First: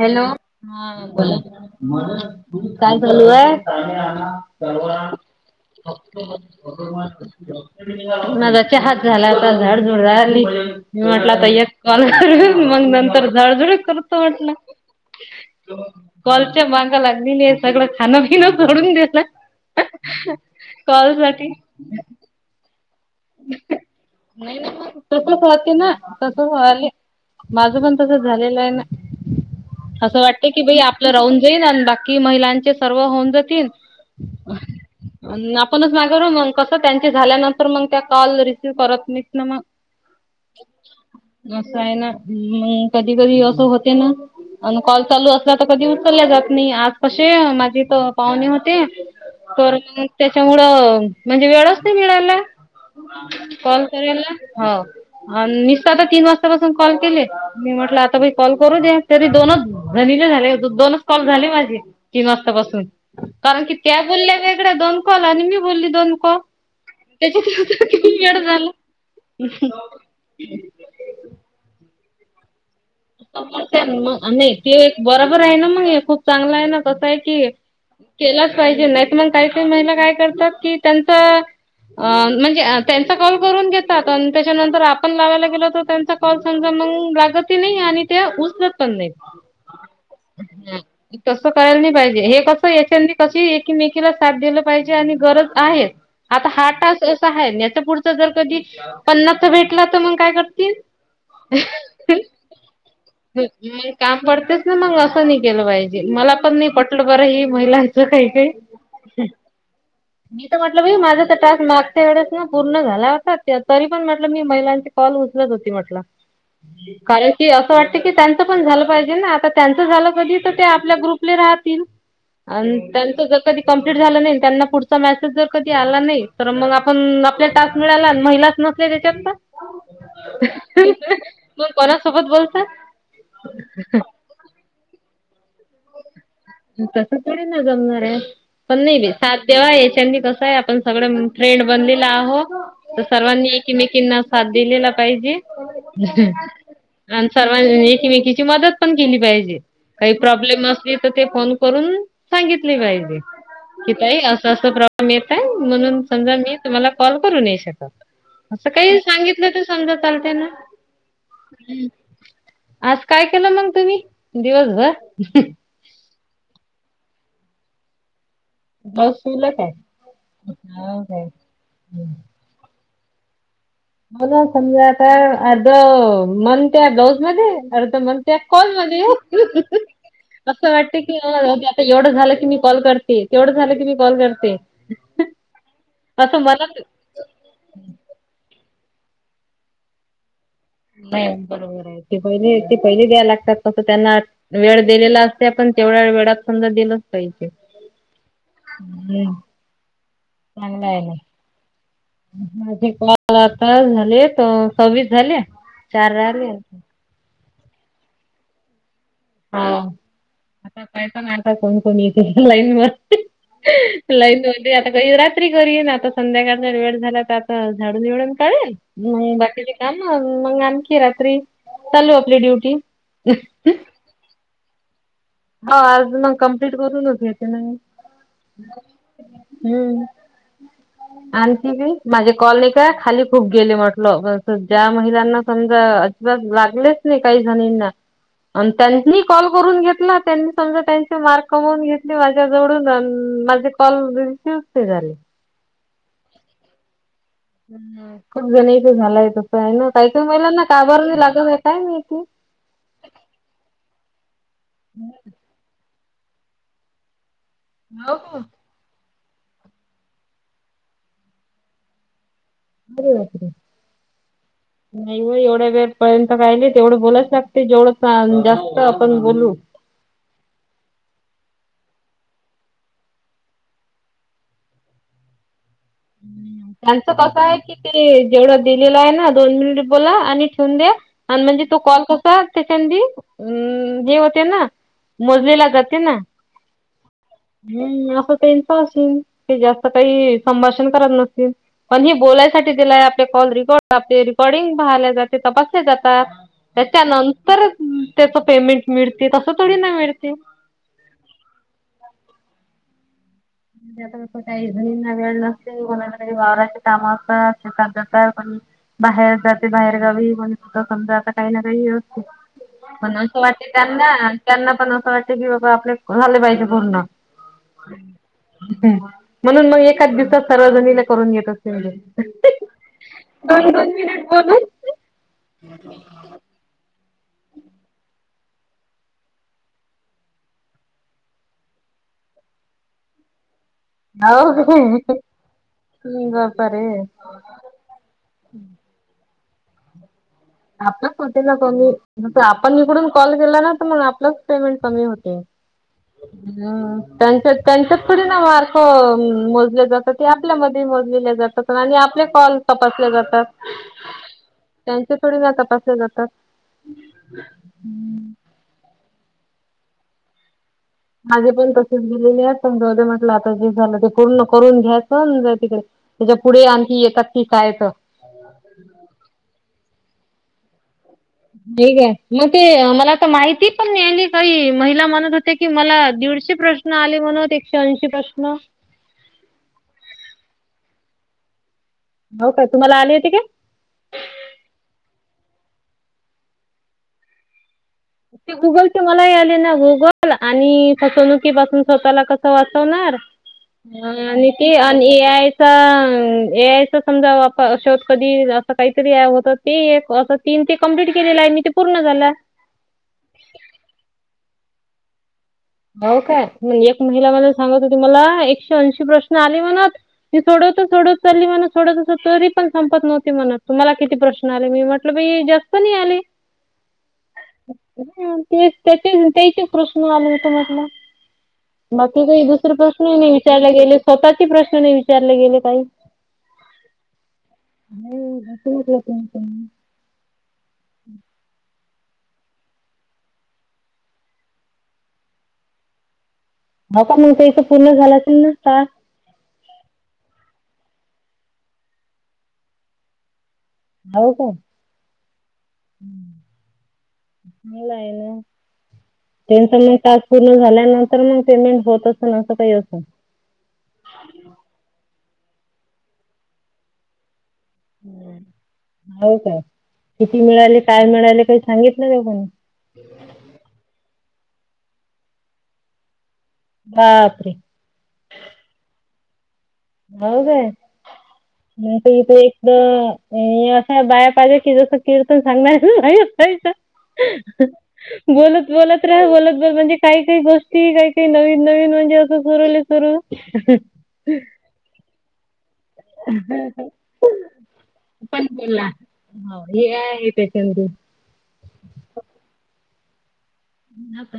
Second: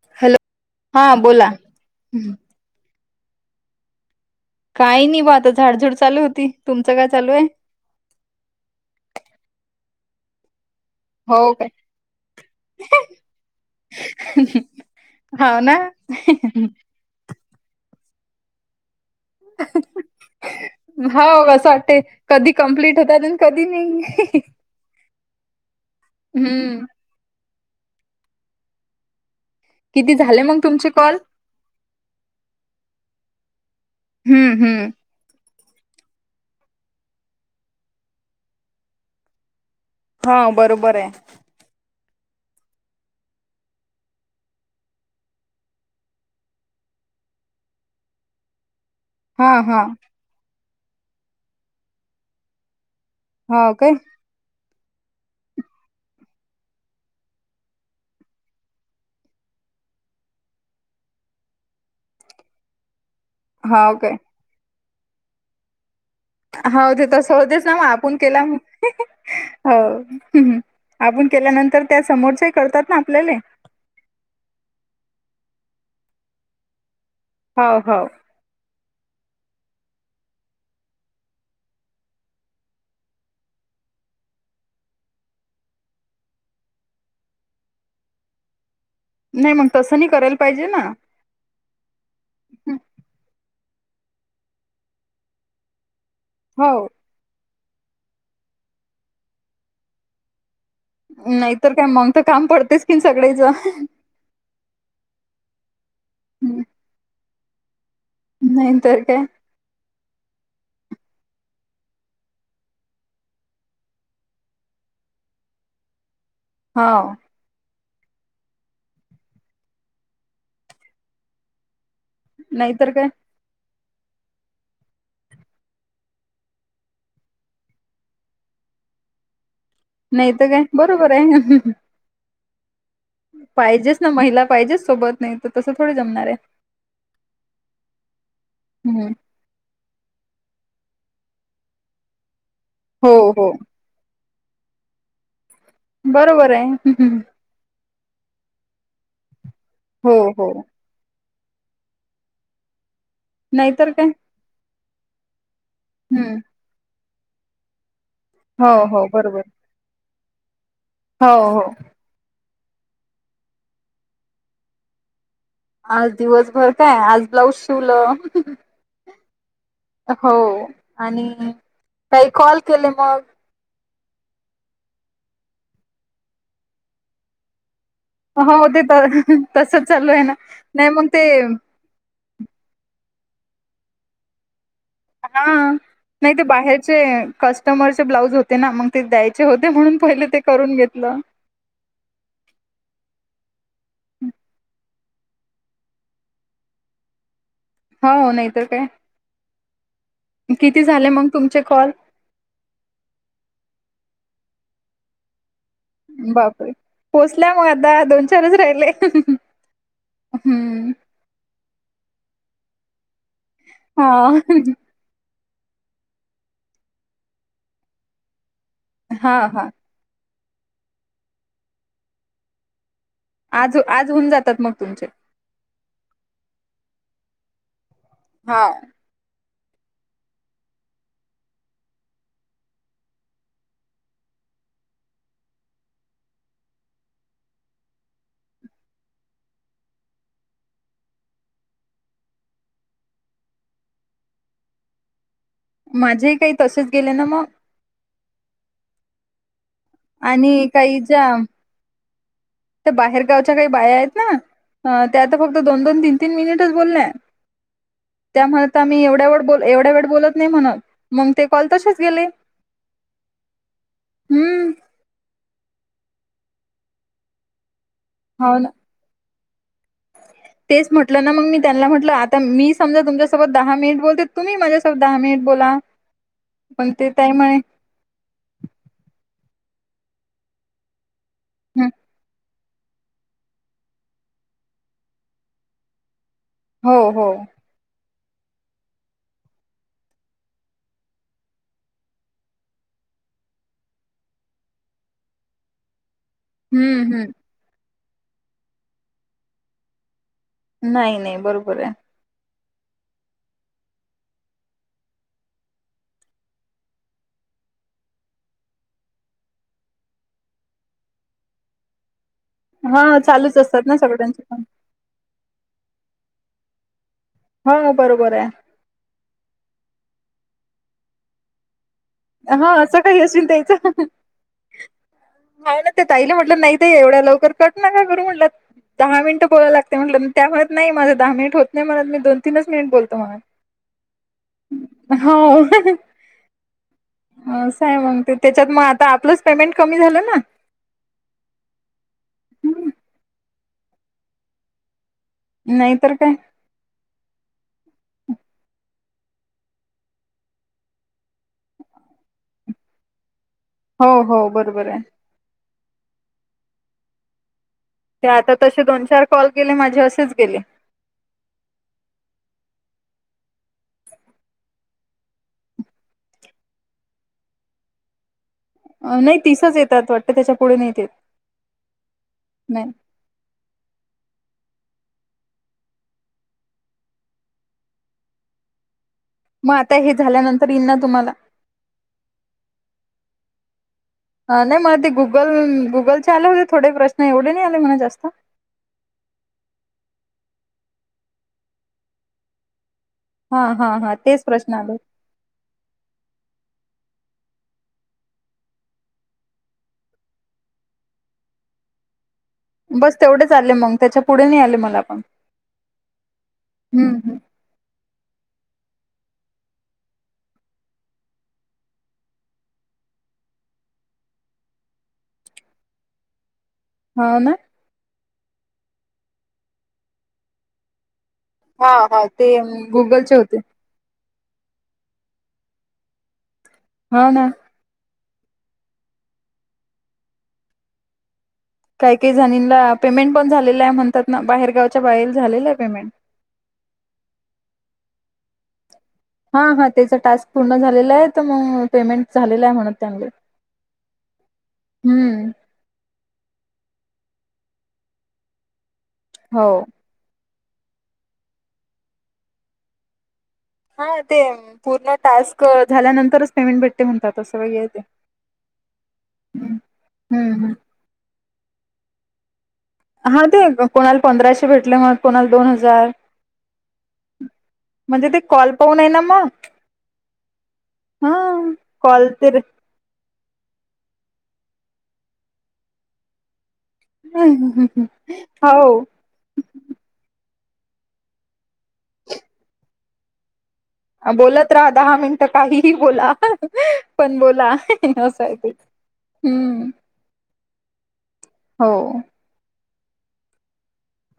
Hello बोला काय बोलू आहे. काही नाही बात. च्या हात झाला आता झाड. ड झाली मी म्हटलं आता हो काय एक कॉल कर मग नंतर झाडझुड करतो म्हटलं. हाव ना कलच्या मांगा लागलेली आहे सगळं खाणं पिणं सडून देत. कॉल हा सा असं वाटते कधी कंप्लीट होतात आणि कधी नाही नाहीकुल खात ना तस हम्म खवाली. माझं पण तसं झालेलं आहे ना. किती असं झाले वाटत मग की बाई तुमचे आपलं कॉल राहून जाईन आणि बाकी महिलांचे सर्व होऊन जील. हम्म हम्म. आपणच माग मग कस त्यांची झाल्यानंतर मग त्या कॉल रिसीव करत नाहीत ना मग. हा बरोबर आहे असं आहे ना मग कधी कधी असं होते ना. आणि कॉल चालू असला तर कधी उचलल्या जात नाही आज कसे माझी तर पाहुणे होते. हा पण हा त्याच्यामुळं म्हणजे वेळच नाही मिळायला. हाव कॉल काय करला. हो नसत आता तीन वाजतापासून कॉल केले मी म्ह. टलं आता कॉल करू द्या तरी दोन नीले झाले हो दोनच कॉल झाले माझे तीन वाजतापासून. कारण की हाव त्या काय बोलल्या वेगळ्या दोन कल आणि मी बोलली दोन. कॉल हा त स. त्याच्यात आप किती वेळ झाला. आप केल्यानंत त्या समोरचे करतात. ना आपल्याले नाही ते एक बरोबर आहे ना मग हे खूप चांगलं आहे ना. तस आहे की हो हो केलाच पाहिजे नाहीत मग काहीतरी महिला काय करतात कि त्यांचा अ म्हणजे त्यांचा कॉल करून घेतात आणि त्याच्यानंतर आपण लावायला गेलो तर त्यांचा कॉल सम लागत नाही आणि त्या [unintelligible] पण नाई नाही मग तसं नाही करायला पाहिजे ना तस करायला नाही पाहिजे हे कस याच्या कशी एकीमेकीला साथ द्यायला पाजे आणि गरज आहे आता हा हो टॅक्स असा आहे. पुढच जर कधी पन्नासचा भेटला तर, मग काय करतील? नाहीतर काय मग तर काम पडतेच. की सगळेच काम पडतेच ना मग असं नाही केलं पाहिजे. मला पण नाही पटलं बर हे. महिलांच काही काही नाहीतर काय मी म्हटलं माझा तर टास्क मागच्या वेळेस ना पूर्ण झाला होता. तरी पण म्हटलं मी महिलांची कॉल उचलत होती. म्हटलं. हा कारण की असं वाटत की त्यांचं पण झालं पाहिजे ना आता त्यांचं झालं कधी तर ते आपल्या ग्रुपले राहतील. अनं नाहीतर काय त्यांत ज कधी - - कम्प्लीट झालं नाही. त्यांना पुढ मसेज जर कधी आला नाही तर, मग आपण आप टास्क मिळाला महिला - - नसलेच्या- - नाहीतर काय बरोबर हाय. मग कोणासोबत बोलतात. पाहिजेच ना महिला पाहिजेच सोबत नाही तर, तसं थोडे जमणारयं. तस थोडी ना जमणारयं पण नाही बे हम्म. सात देवा आहे. त्यांनी कस आहे, आपण सगळ ट्रेंड बनलेला आहो तर हो सर्वांनी हो एकीमेकींना दिलेला पाहिजे बरोबर आहे आणि सर्वां [unintelligible] एकीमेकीची मदत पण केली पाहिजे. काही हो हो प्रब्लेम असतील तर ते फोन करून सांगितले पाहिजे. नाहीतर की काय ताई अस अस प्रॉब्लेम येत हाय. म्हणून हम्म. समजा मी तुम्हाला कॉल करून नाही शकत अस हो काही हो बरोबर सांगितल तर समज चालतयं ना. हो, हो. आज काय केलं मग तुम्ही दिवसभर? आज दिवसभर काय आज ब्लाऊज शिवलं. ब्लाऊज शिवलं काय? हो आणि काही कॉल केले. [unintelligible] बला समजा आता अध मन त्या ब्लाऊज मध्ये अर्थ मन त्या हो कॉल ते मध्ये तर तसच चालू आहे ना असं नाही वाटते मग की ते आता एवढं झालं- - मी कॉल करते. तेवढं झालं की मी कॉल करते. हा. नाही असं ते मनात बाहेरचे कस्टमरचे ब्लाउज होते ना मग. ते द्यायचे होते म्हणून पहिले ते करून घेतलं. बरोबर आहे ते पहि ते पहिले द्या लागतात तस त्यांना वेळ दिलेला असते पण तेवढ्या वेळात समजा दिलंच पाहिजे. हो. नाहीतर काय हम्म, किती चांगलं आहे झाले ना. मग तुमचे कॉल? माझे काल आता झाले त सव्वीस झाले. चार राहिले. बापरे. [unintelligible] मग आता दोन चारच राहिले. हा आता हम्म. काय प ना आता कोण कोणी इथे लाईन म - - हा. लाइन मध्ये आता का येऊरात - [unintelligible] संध्याकाळ वेळ झाला तर आ झाडडून काढेल हा बाकी हा काम - - मग आणखी रात्री चालू आपली ड्युटी. आज आज होऊन जातात मग तुमचे. हो. आज मग कम्प्लीट करूनच घेते नाही. हा. हम्म. [inaudible] आण ती बी, माझे कॉल नी काय खाली खूप गेले म्हटलं ज्या महिलांना समजा लागलेच नाही काही जणींना, अन् त्यांनी कॉल करून घेतला त्यांनी समजा त्यांचे मार्क कमवून घेतले माझ्या जवळून अन, माझे कॉल रिसिवच नाही झाले. माझे ही काही तसेच गे खूप जण इथं दहाला येत तसं आहे ना काहीकाही महिलाना आणि काही तासभर भी ज्या लागत अस काय काय माहिती त्या बाहेरगावच्या काही बाया आहेत. ना त्या आता फक्त दोन दोन तीन तीन मिनिटच बोलल्या हो का त्यामुळे एवढ एढ्या वेळ एवढ्या वेळ बोलत नाही हे म्हणत मग ते कॉल तसेच गेले. अरे बापरे हम्म नाही हो एवढ्या वेळ पर्यंत काहिले तेवढं बोलाच लागते जेवढं जास्त आपण बोलू ह तेच म्हटलं ना मग मी त्यांना म्हटलं. आता मी समजा तुमच्यासोबत दहा मिनिट बोलते. तुम्ही माझ्यासोबत दहा मिनिट बोला. पण त्यांच ते ताई कस म्हणे आहे कि ते जेवढं दिलेलं आहे ना दोन मिनिट बोला आणि ठेवून द्या आणि म्हणजे तो हं, कॉल कसा त्याच्या आंधी हे होते ना मोजलेला जाते ना. हो हो हम्म, असं त्यांच असन ते जास्त काही संभाष [unintelligible] पण जे बोलायसाठी दिलाय आपले कॉल रेकॉर्ड होतात ते रेकॉर्डिंग पाहायले जाते, तपासले जात त्याच्या हम्म हम्म नंतर त्याचं पेमेंट मिळते तसं थोडी मिळ नाही नाही बरोबर आहे. आता मी पण ताई काही जणींना वेळ लागतय आवरायचं काम असतात शेतात जायचं. बाहेर जाते बाहेर गावी म्हण सुद्धा समजा आता काही ना काही असते हा पण असं चालूच वाटते असतात ना त्यांना सगळ्यांचे त्यांना पण असं वाटते की बाबा आपले झाले पाहिजे पूर्ण हा बरोबर आहे ह म्हणून मग एकाच दिवसात सर्वजणीला करून घेत असती मी ने हा सकाळी असून त्याच बोलून नाही ना ते ताईला म्हटलं नाहीत एवढ्या लवकर कट नाक करू म्हटलं. दहा मिनटं बोलायला लागते म्हटलं त्या म्हणत नाही माझं दहा मिनिट होत नाही म्हणत मी दोन तीनच मिनिट बोलतो म्हणून ह ह बाप रे असं आहे. म्हणते त्याच्यात मग आता आपलंच पेमेंट कमी झालं ना. आपलंच होते. ना कमी आपण हम्म, इकडून कॉल केला ना तर मग आपलंच पेमेंट कमी होत. नाही तर काय त्यांच्या त्यांच्यात थोडं ना मार्क मोजले जातात ते आपल्यामध्ये मोजलेल्या जातात आणि आपण आपले कॉल तपासले जातात. हो हो बरोबर आहे, त्यांचे थोडी तपासले जातात. ते आता तसे दोन चार कॉल केले माझे असेच गेले. माझे पण तसेच गेलेले आहेत पण म्हटलं आता जे झालं ते पूर्ण करून घ्यायाच जाउदे तिकडे त्याच्या पुढे आणखी येतात की काय तर, अ नाही तिसच येतात वाटत त्याच्या पुुढे नाहीेते. हेक आहे मग ते मला तर माहिती पण नाही काही महिला म्हणत होते की मला दीडशे प्रश्न आले म्हणत एकशे ऐशी प्रश्न मग आता हे झाल्यानंतर येईन ना तुम्हाला हो का तुम्हाला आली होती का. नाही मला ते गुगल गुगल चे आले होते थोडे प्रश्न एवढे नाही आले म्हणा जास्त ते गुगल ते मलाही आले ना गुगल आणि फसवणुकीपासून स्वतःला कसं वाचवणार. हा हा ह हा तेच आणि ते प्रश्न आले आणि ए आयचा ए आय समजावा श कधी अस काहीतरी होत ते अस तीन ते कंप्लीट केलेलं आहे मी ते पूर्ण झाला बस तेवढेच आले मग त्याच्या पुढे नाही आले मला पण, हो, काय म्हणजे एक महिला हम्म मला सांगत होती मला एक दोनशे प्रश्न आले म्हणत मी सोडत सोडत चालली म्हणत सोडत तरी पण संपत नव्हती म्हणत मला किती प्रश्न आले मी म्हटलं जास्त नाही आले हो ना. ह ते त्याचे त्याचे प्रश्न आले होता म्हटलं हा बागकी हा काही ते दुसरे प्रश्न नाही गुगलचे होते विचारयला गेले स्वतः ती प्रश्न नाही विचारले गेले काही. हो ना. नाही घसटलं त. काय काही जाणींला पेमेंट पण झालेलं आहे म्हणतात ना बाहेरगावच्या बाहेर झालेलं आहे पेमेंट ह का मग ते इथे पूर्ण झालं असेल का. हा हा त्याचा टास्क पूर्ण झालेला आहे तर मग पेमेंट झालेलं आहे म्हणत त्यांगली हो का मला आहे ना त्यां हो. मग टास्क पूर्ण झाल्यानंतर मग पेमेंट होत असे असं काही अस हा ते पूर्ण टास्क झाल्यानंतरच पेमेंट भेटते म्हणतात. असं वगैरे ते. हो का हम्म किती हम्म. मिळाले काय मिळाले काही सांगितलं नाही का. हा ते कोणाला पंधराशे भेटले मग कोणाला दोन हजार. बापरे म्हणजे ते कॉल पाहून आहे ना मग. हो काय हा म्ह कॉल इथे तर एकदा असा बाया पाहिजे की जसं कीर्तन सांगणार नाही अस. बोलत बोलत हो. राहा बोलत बोल म्हणजे काही काही गोष्ट काय काही नवीन नवीन म्हणजे असं सुरवले सुरू बोलत राहा दहा मिनिट. काहीही बोला पण बोला असय ते हाव ऐ हम्म आय आहे त्याच्यामध्ये हो.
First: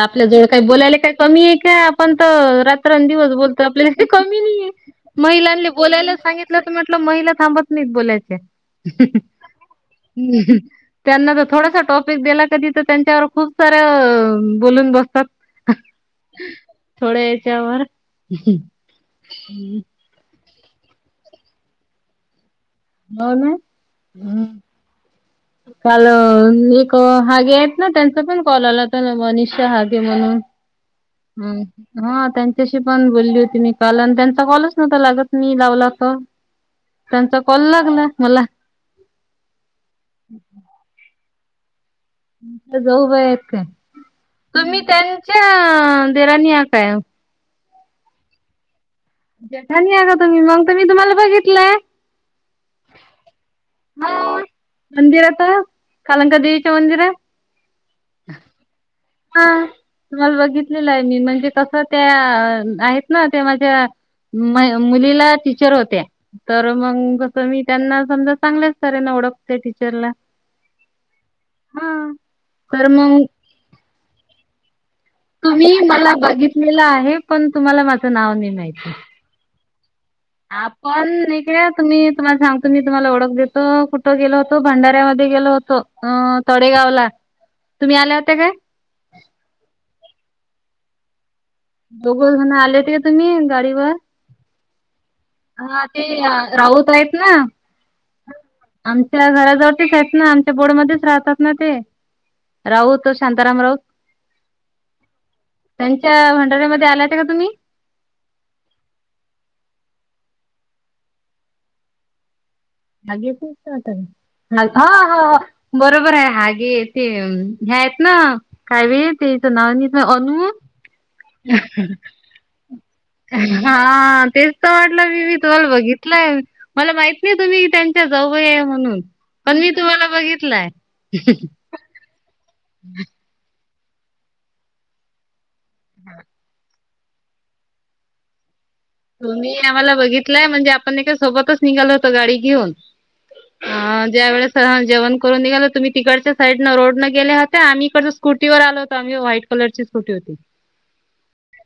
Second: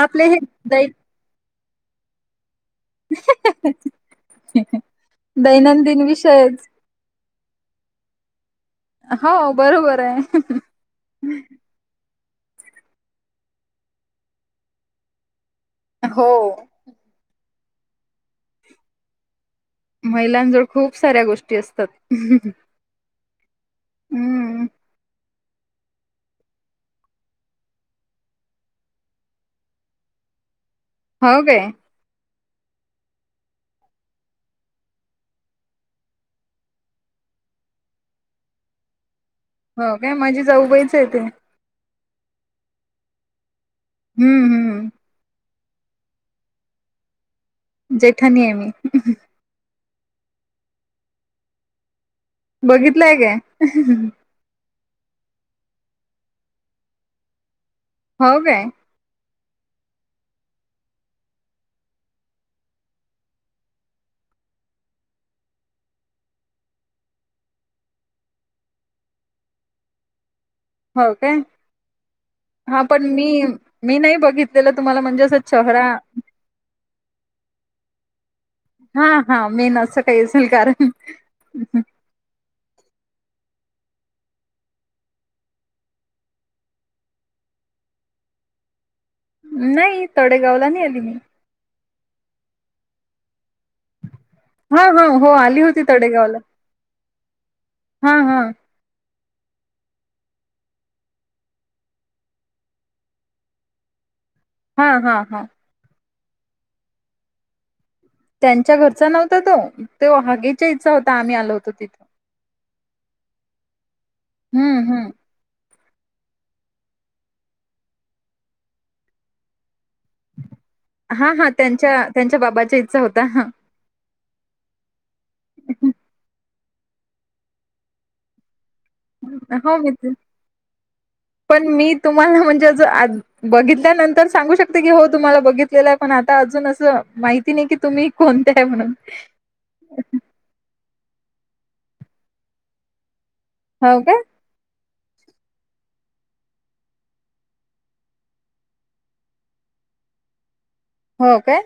आपल्या आपले हे जवळ काही दै बोलायला काय कमी आहे का आपण तर रा रात्रंदिवस बोलतो आपल्याले काही कमी नाही महिलाले दैनंदिन बोलायले विषयच सांगितलं म्हटल तर महिला थांबत नाही बोलायचे हो बरोबर आहे. त्यांना चा थोडासा टॉप ला कधी तर त्यांच्यावर खूप सऱ्या बोलून बसतात. हो. त्यावर महिलांजवळ खूप साऱ्या गोष्टी असतात. हो ना हम्म. काल एक हागे आहेत ना त्यांचा पण कॉल आला होता मनषा हागे म्हणून हो काय हम्म हा त्यां त्याशी पण बोलली होती मी काल आणि त्यांचा कॉलच नवता लागत नाही लावला तर त्यांचा कॉल लागला मला. हो काय म्हणझे जाऊबाईच आहे ते जाऊ आहेत का हम्म तुम्ही हम्म त्यांच्या ह देराणी या काय जेठाणी आहे मी जेठाणी आहे का तुम्ही मग तर मी तुम्हाला बघितलंय. बघितलंय काय मंदिर आता कलंका देेवीच्या मंदिरात हो काय? [unintelligible] तुम्हाला बघितलेलं आहे मी म्हणजे कसं त्या आहेत ना ते माझ्या म मुलीला टीचर होत्या तर मंग कस मी त्यांना समजा चांगल्याच तऱ्हेन ओडखते टीचरला. हो काय हा. हां तर पण मग मी-मी नाही बघितलेलं. तुम्हाला म्हणजे असं तुम्ही चेहरा मला बघितलेलं आहे पण तुम्हाला माझं नाव नाही माहित हां हां मी न आपण निघळे तुम्ही तुम्हाला सांग तर मी तुम्हांला ओळख देतो कुठं गेलो होतो भंडाऱ्यामध्ये गेलो होतो अ तडेगावला. तुम्ही आल्या होत्या काय? नाही तडेगावला नाही आली मी. दोघ जण आले होते का तुम्ही गाडीवर? हो, हो, हो आली होती हा ते तडेगावला. राऊत आहेत हां हां. त्या घराजवळ तेच आहेत ना आमच्या बोडमध्येच राहतात ना ते. राऊत शांताराम राऊत. हां हां हां. तिथं भंडऱ्या मध्ये आलाता का तुम्ही? त्यांच्या घरचा नव्हता तो त्यो हागीच्या हेचा होता आम्ही आलो होतो तिथं. हागीच हेचा होता हम्म हम्म काय? बरोबर आहे हागे ते ह्या आहेत ना काय बाई तेचं नाव नई ह अनु. हा हा त्यांच्या त्यांच्या बाबाच्या इच्छा होता हा हां तेच तर म्हटलं मी बी तुम्हाला बघितलंय. मला माहित नाही तुम्ही की त्यांच्या जाऊबाई आहे म्हणून. पण हो मी तुम्हाला बघितलाय. पण मी तुम्हाला म्हणजे अस आ बघितलं त्यानंतर सांगू शकते की हो तुम्हाला बघितलेल आहे पण आता अजून असं माहिती नाही की तुम्ही कोण त्या? तुम्ही आम्हाला बघितलंय म्हणजे आपण एकदा सोबतच निघालो होतो गाडी घेऊन. हो हां काय ज्या वेळेस सहल जेवण करून निघाले होतो तुम्ही तिकडच्या साईड न रोड न गेल्या होत्या. आम्ही इकडंच्या स्कूटी वर आलो होतो आम्ही व्हाईट कलरची स स्कूटी होती. हो काय?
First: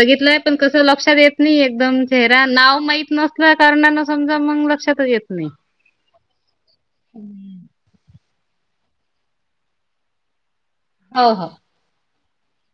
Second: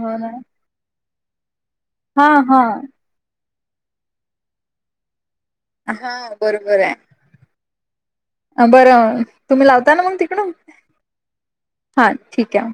हो ना पण कस लक्षात येत नाही एकदम हा चेहरा हा नाव माहित नस त्या कारणान समजा मग लक्षातच येत नाही. हां बरोबर आहे. अ बरं तुम्ही लावता ना मग तिकडुन? हो हो. हां ठीक आहे.